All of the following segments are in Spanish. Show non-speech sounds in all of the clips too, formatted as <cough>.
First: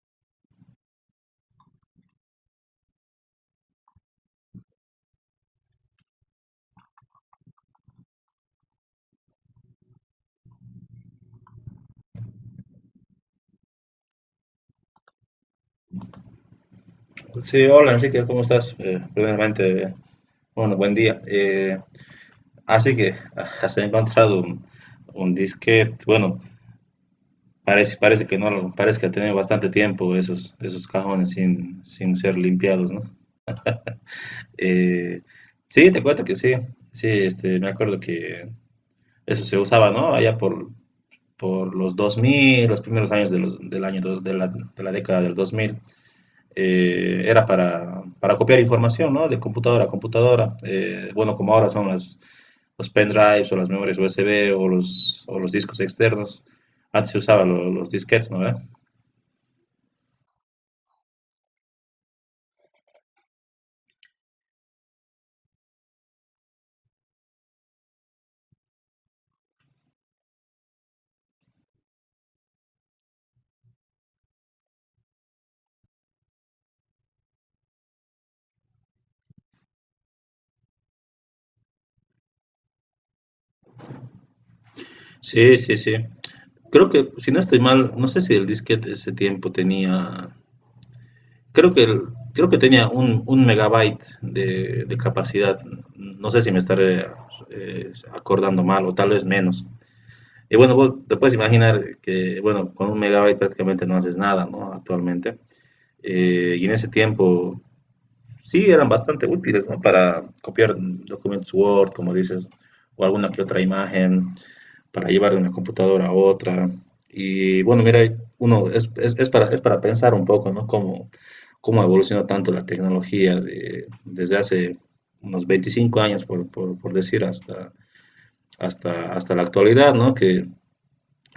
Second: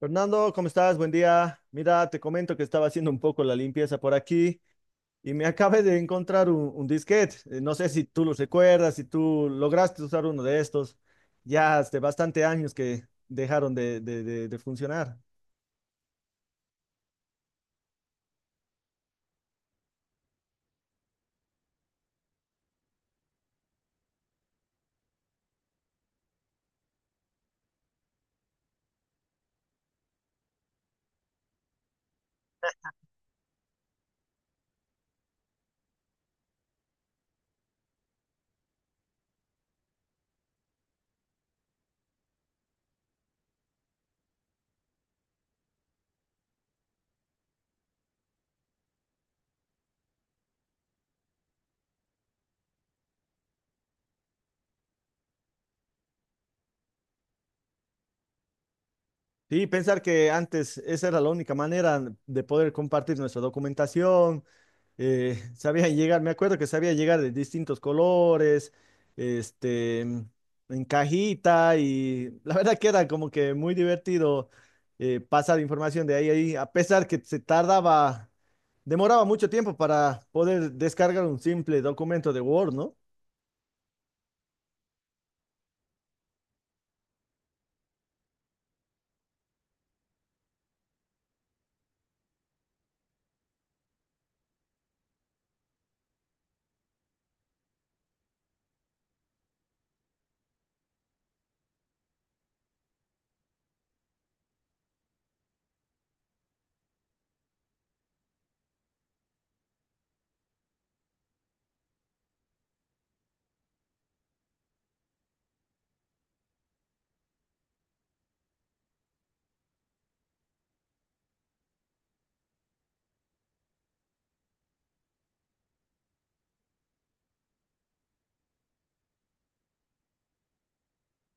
Fernando, ¿cómo estás? Buen día. Mira, te comento que estaba haciendo un poco la limpieza por aquí y me <laughs> acabé de encontrar un disquete. No sé si tú lo recuerdas, si tú lograste usar uno de estos. Ya hace bastante años que dejaron de funcionar. Sí, hola Enrique, ¿cómo estás? Primeramente, bueno, buen día. Así que <laughs> has encontrado un disquete. Bueno, parece, parece que no, parece que ha tenido bastante tiempo esos, esos cajones sin ser limpiados, ¿no? Eh, sí, te cuento que sí, sí, este, me acuerdo que eso se usaba, ¿no? Allá por los 2000, los primeros años de los, del año, de la década del 2000. Era para copiar información, ¿no? De computadora a computadora. Bueno, como ahora son los pendrives o las memorias USB o los discos externos. Antes se usaban los disquetes, ¿no? ¿Ve? Sí, pensar que antes esa era la única manera de poder compartir nuestra documentación, <laughs> sabían llegar, me acuerdo que sabía llegar de distintos colores, este, en cajita y la verdad que era como que muy divertido pasar información de ahí a ahí, a pesar que se tardaba, demoraba mucho tiempo para poder descargar un simple documento de Word, ¿no? Sí, sí, sí. Creo que, si no estoy mal, no sé si el disquete ese tiempo tenía, creo que, creo que tenía 1 megabyte de capacidad. No sé si me estaré acordando mal o tal vez menos. Y bueno, vos te puedes imaginar que, bueno, con 1 megabyte prácticamente no haces nada, ¿no? Actualmente. Y en ese tiempo sí eran bastante útiles, ¿no? Para copiar documentos Word, como dices, o alguna que otra imagen, para llevar de una computadora a otra. Y bueno, mira, uno es es para pensar un poco, ¿no? Cómo, cómo evolucionó tanto la tecnología desde hace unos 25 años, por decir, hasta, hasta la actualidad, ¿no? Que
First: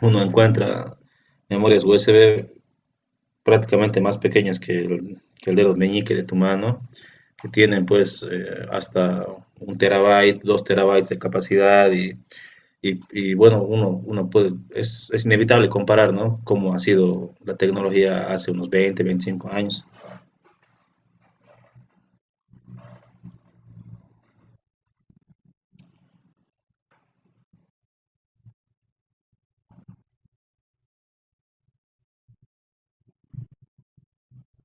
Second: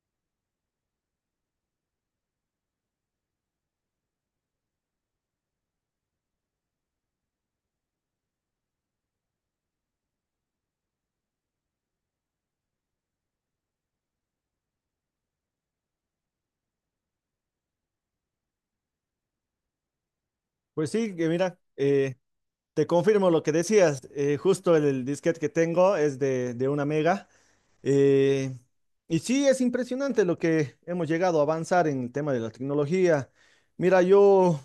uno encuentra memorias USB prácticamente más pequeñas que que el dedo meñique de tu mano, que tienen pues hasta 1 terabyte, 2 terabytes de capacidad y bueno, uno, uno puede, inevitable comparar, ¿no? Cómo ha sido la tecnología hace unos 20 25 años. Pues sí, que mira, te confirmo lo que decías, justo el disquete que tengo es de 1 mega. Eh, y sí, es impresionante lo que hemos llegado a avanzar en el tema de la tecnología. Mira, yo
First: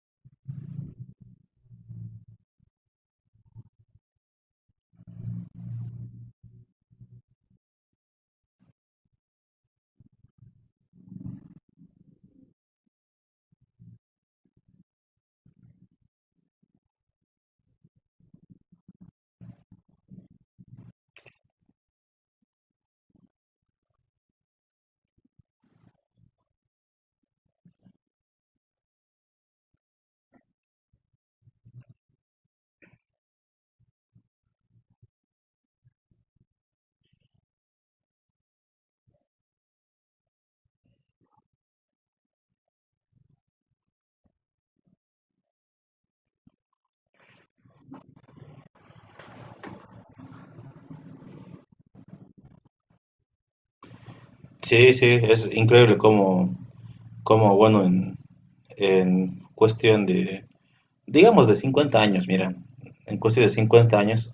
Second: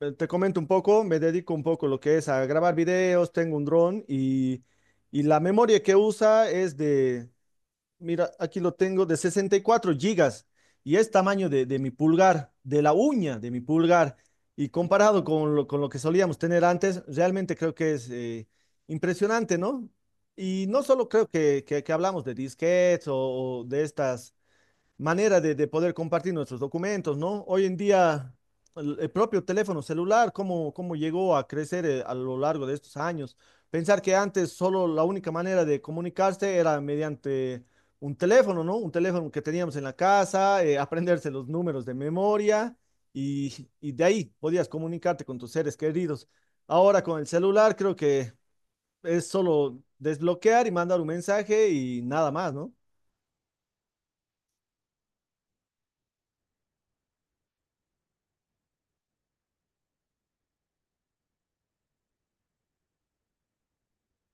te comento un poco, me dedico un poco a lo que es a grabar videos, tengo un dron y la memoria que usa es de. Mira, aquí lo tengo de 64 gigas y es tamaño de mi pulgar, de la uña de mi pulgar. Y comparado con lo que solíamos tener antes, realmente creo que es impresionante, ¿no? Y no solo creo que hablamos de disquetes o de estas manera de poder compartir nuestros documentos, ¿no? Hoy en día, el propio teléfono celular, cómo, cómo llegó a crecer a lo largo de estos años. Pensar que antes solo la única manera de comunicarse era mediante un teléfono, ¿no? Un teléfono que teníamos en la casa, aprenderse los números de memoria y de ahí podías comunicarte con tus seres queridos. Ahora con el celular creo que es solo desbloquear y mandar un mensaje y nada más, ¿no? Sí, sí, es increíble cómo, cómo bueno, en cuestión de digamos de 50 años, mira, en cuestión de 50 años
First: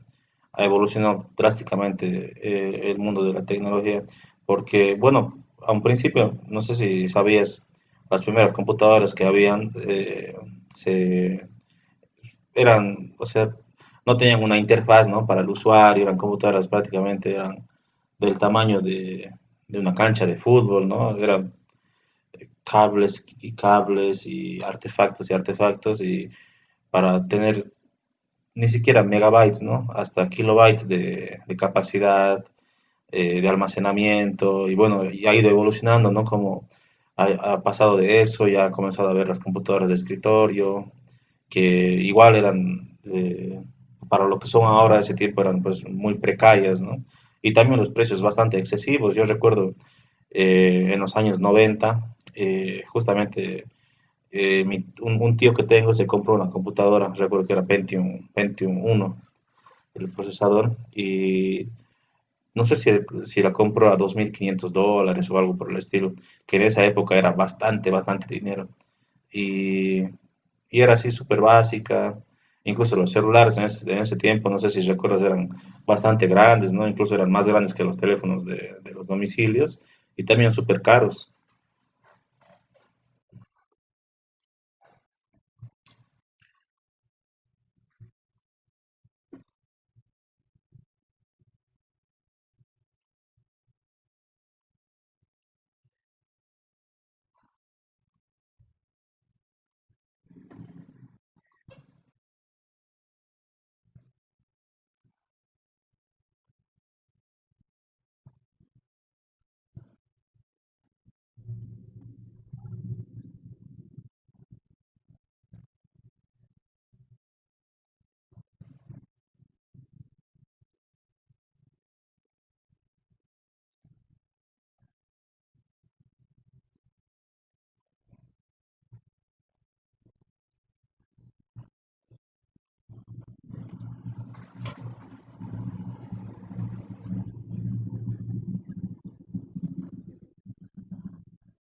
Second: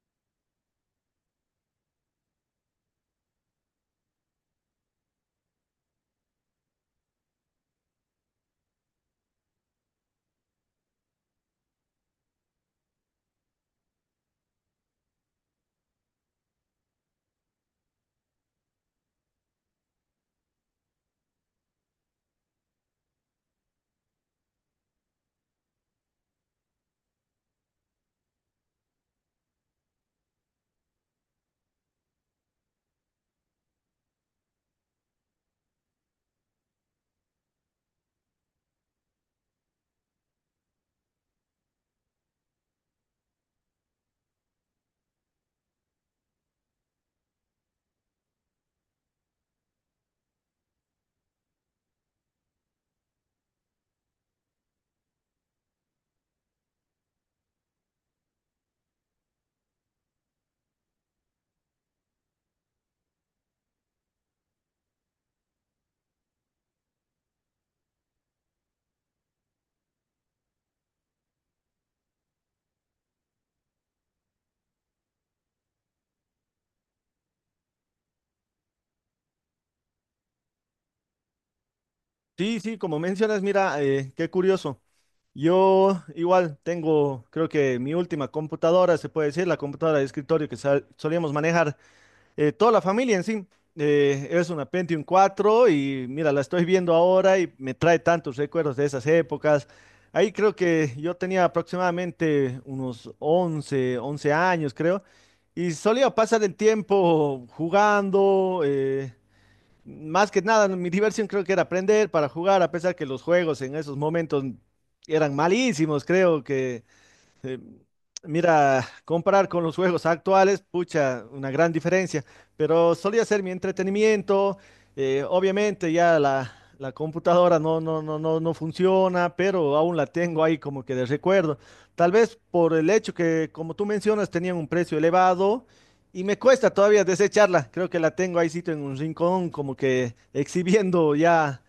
ha evolucionado drásticamente el mundo de la tecnología, porque, bueno, a un principio, no sé si sabías, las primeras computadoras que habían se, eran, o sea, no tenían una interfaz, ¿no? Para el usuario, eran computadoras prácticamente, eran del tamaño de una cancha de fútbol, ¿no? Eran cables y cables y artefactos y artefactos y para tener ni siquiera megabytes, ¿no? Hasta kilobytes de capacidad, de almacenamiento. Y bueno, y ha ido evolucionando, ¿no? Como ha, ha pasado de eso, ya ha comenzado a ver las computadoras de escritorio, que igual eran, para lo que son ahora ese tiempo, eran pues muy precarias, ¿no? Y también los precios bastante excesivos. Yo recuerdo en los años 90, justamente tío que tengo se compró una computadora, recuerdo que era Pentium, Pentium uno el procesador y no sé si la compro a $2.500 o algo por el estilo, que en esa época era bastante, bastante dinero. Y, y era así súper básica, incluso los celulares en en ese tiempo, no sé si recuerdas, eran bastante grandes, ¿no? Incluso eran más grandes que los teléfonos de los domicilios y también súper caros. Sí, sí, como mencionas, mira, qué curioso. Yo igual tengo, creo que mi última computadora, se puede decir, la computadora de escritorio que solíamos manejar toda la familia en sí. Eh, es una Pentium cuatro y mira, la estoy viendo ahora y me trae tantos recuerdos de esas épocas. Ahí creo que yo tenía aproximadamente unos once años, creo, y solía pasar el tiempo jugando. Eh, más que nada, mi diversión creo que era aprender para jugar, a pesar que los juegos en esos momentos eran malísimos, creo que. Mira, comparar con los juegos actuales, pucha, una gran diferencia, pero solía ser mi entretenimiento. Obviamente ya la computadora no funciona, pero aún la tengo ahí como que de recuerdo. Tal vez por el hecho que, como tú mencionas, tenían un precio elevado y me cuesta todavía desecharla. Creo que la tengo ahí sito en un rincón como que exhibiendo ya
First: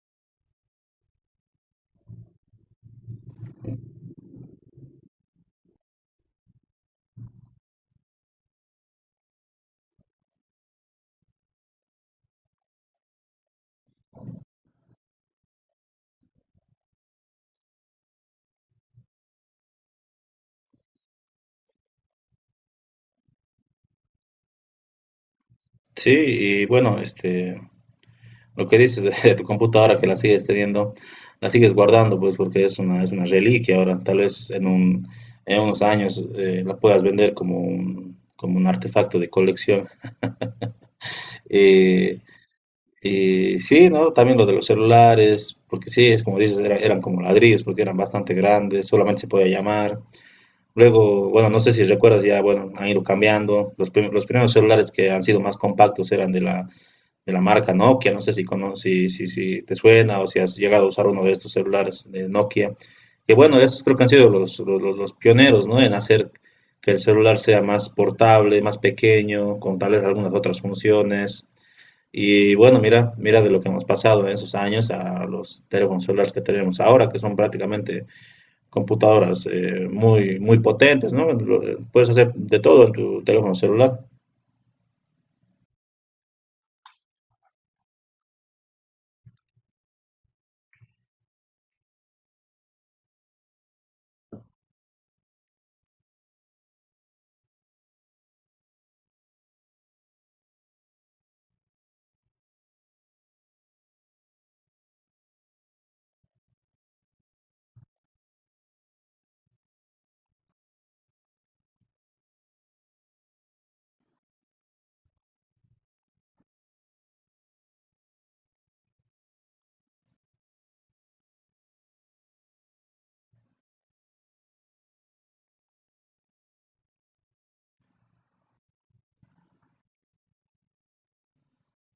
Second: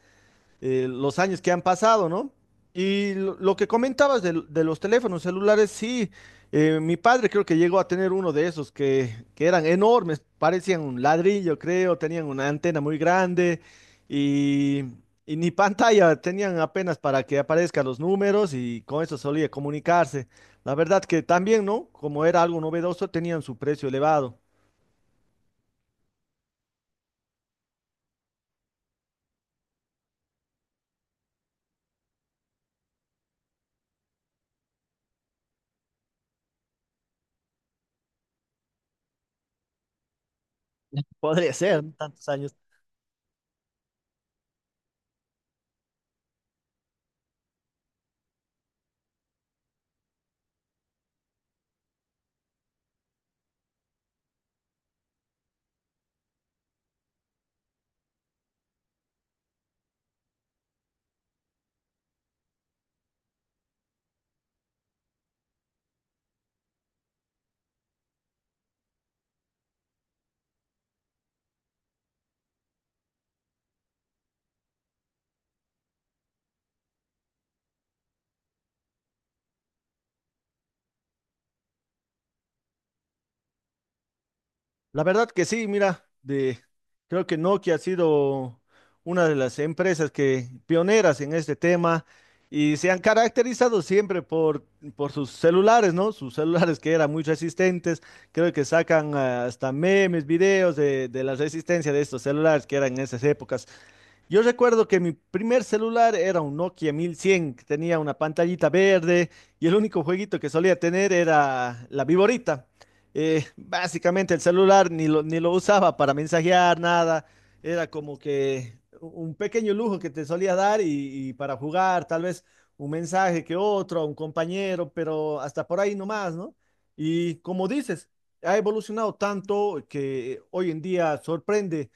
los años que han pasado, ¿no? Y lo que comentabas de los teléfonos celulares, sí, mi padre creo que llegó a tener uno de esos que eran enormes, parecían un ladrillo, creo, tenían una antena muy grande y, y ni pantalla, tenían apenas para que aparezcan los números y con eso solía comunicarse. La verdad que también, ¿no? Como era algo novedoso, tenían su precio elevado. Sí, y bueno, este, lo que dices de tu computadora que la sigues teniendo, la sigues guardando, pues porque es una reliquia ahora. Tal vez en unos años la puedas vender como un artefacto de colección. Podría ser, ¿no? Eh, Tantos años. y sí, ¿no? También lo de los celulares, porque sí, es como dices, eran como ladrillos, porque eran bastante grandes, solamente se podía llamar. Luego, bueno, no sé si recuerdas ya, bueno, han ido cambiando. Los primeros celulares que han sido más compactos eran de de la marca Nokia, no sé si, te suena o si has llegado a usar uno de estos celulares de Nokia, que bueno, esos creo que han sido los pioneros, ¿no? En hacer que el celular sea más portable, más pequeño, con tal vez algunas otras funciones. Y bueno, mira, mira de lo que hemos pasado en esos años a los teléfonos celulares que tenemos ahora, que son prácticamente computadoras muy, muy potentes, ¿no? Puedes hacer de todo en tu teléfono celular. La verdad que sí, mira, de, creo que Nokia ha sido una de las empresas que pioneras en este tema y se han caracterizado siempre por sus celulares, ¿no? Sus celulares que eran muy resistentes, creo que sacan ah, hasta memes, videos de la resistencia de estos celulares que eran en esas épocas. Yo recuerdo que mi primer celular era un Nokia 1100, que tenía una pantallita verde y el único jueguito que solía tener era la viborita. Básicamente el celular ni lo usaba para mensajear, nada. Era como que un pequeño lujo que te solía dar y para jugar, tal vez un mensaje que otro, a un compañero, pero hasta por ahí nomás, ¿no? Y como dices, ha evolucionado tanto que hoy en día sorprende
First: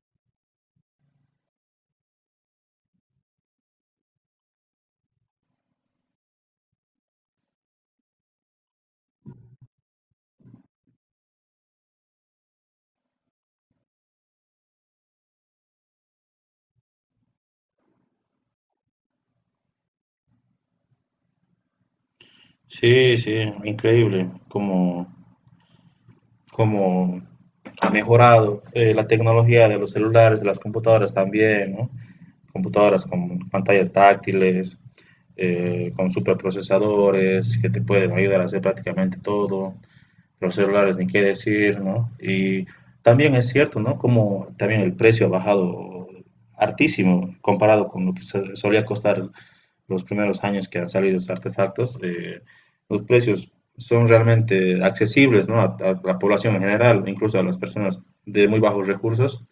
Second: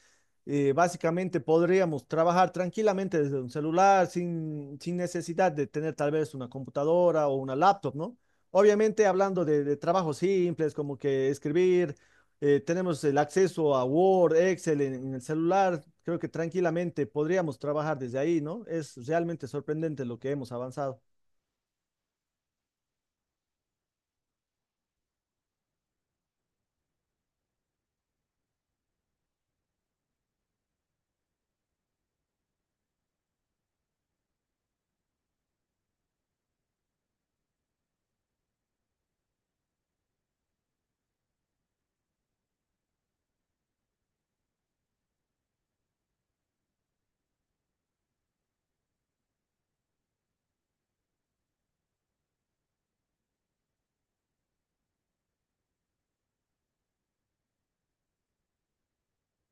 básicamente podríamos trabajar tranquilamente desde un celular sin necesidad de tener tal vez una computadora o una laptop, ¿no? Obviamente hablando de trabajos simples como que escribir, tenemos el acceso a Word, Excel en el celular, creo que tranquilamente podríamos trabajar desde ahí, ¿no? Es realmente sorprendente lo que hemos avanzado. Sí, sí, increíble. Como como ha mejorado la tecnología de los celulares, de las computadoras también, ¿no? Computadoras con pantallas táctiles, con superprocesadores que te pueden ayudar a hacer prácticamente todo, los celulares ni qué decir, ¿no? Y también es cierto, ¿no? Como también el precio ha bajado hartísimo comparado con lo que solía costar los primeros años que han salido estos artefactos. Los precios son realmente accesibles, ¿no? A la población en general, incluso a las personas de muy bajos recursos,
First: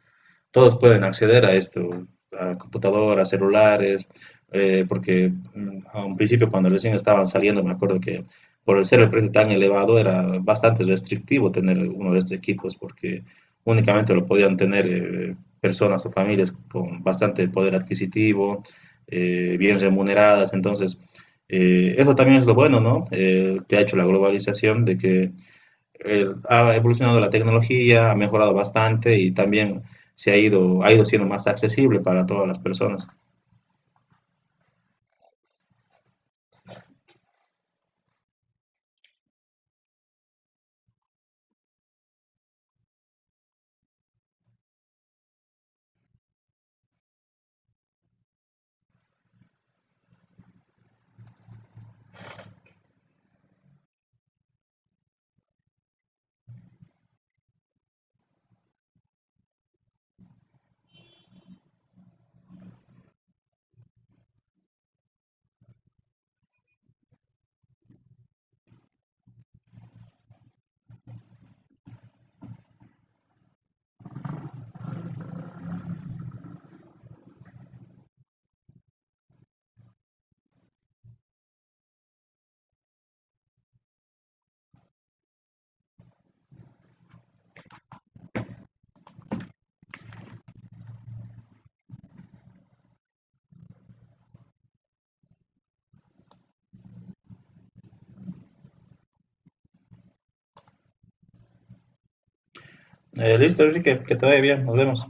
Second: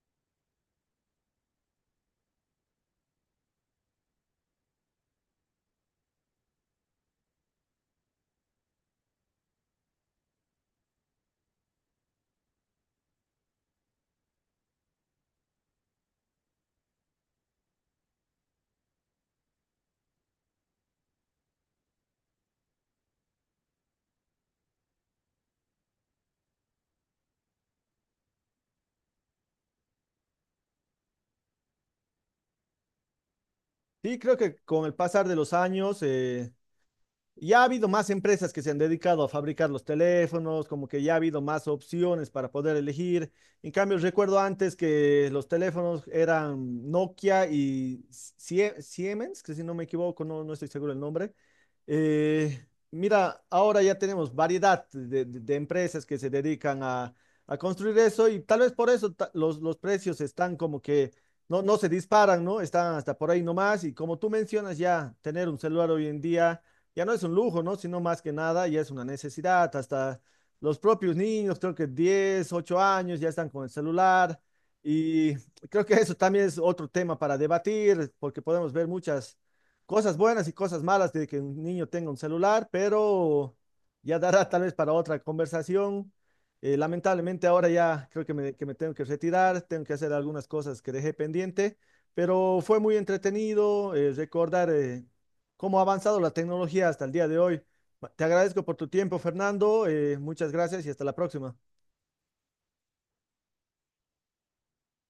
todos pueden acceder a esto, a computadoras, celulares, porque a un principio cuando recién estaban saliendo, me acuerdo que por el ser el precio tan elevado era bastante restrictivo tener uno de estos equipos porque únicamente lo podían tener personas o familias con bastante poder adquisitivo, bien remuneradas. Entonces, eso también es lo bueno, ¿no? Que ha hecho la globalización de que ha evolucionado la tecnología, ha mejorado bastante y también se ha ido siendo más accesible para todas las personas. Y creo que con el pasar de los años, ya ha habido más empresas que se han dedicado a fabricar los teléfonos, como que ya ha habido más opciones para poder elegir. En cambio, recuerdo antes que los teléfonos eran Nokia y Siemens, que si no me equivoco, no, no estoy seguro el nombre. Eh, mira, ahora ya tenemos variedad de, de empresas que se dedican a construir eso y tal vez por eso los precios están como que no, no se disparan, ¿no? Están hasta por ahí nomás y como tú mencionas ya, tener un celular hoy en día ya no es un lujo, ¿no? Sino más que nada ya es una necesidad. Hasta los propios niños, creo que 10, 8 años, ya están con el celular. Y creo que eso también es otro tema para debatir, porque podemos ver muchas cosas buenas y cosas malas de que un niño tenga un celular, pero ya dará tal vez para otra conversación. Lamentablemente ahora ya creo que me tengo que retirar, tengo que hacer algunas cosas que dejé pendiente, pero fue muy entretenido recordar cómo ha avanzado la tecnología hasta el día de hoy. Te agradezco por tu tiempo, Fernando. Eh, muchas gracias y hasta la próxima. Listo, Enrique, que te vaya bien, nos vemos.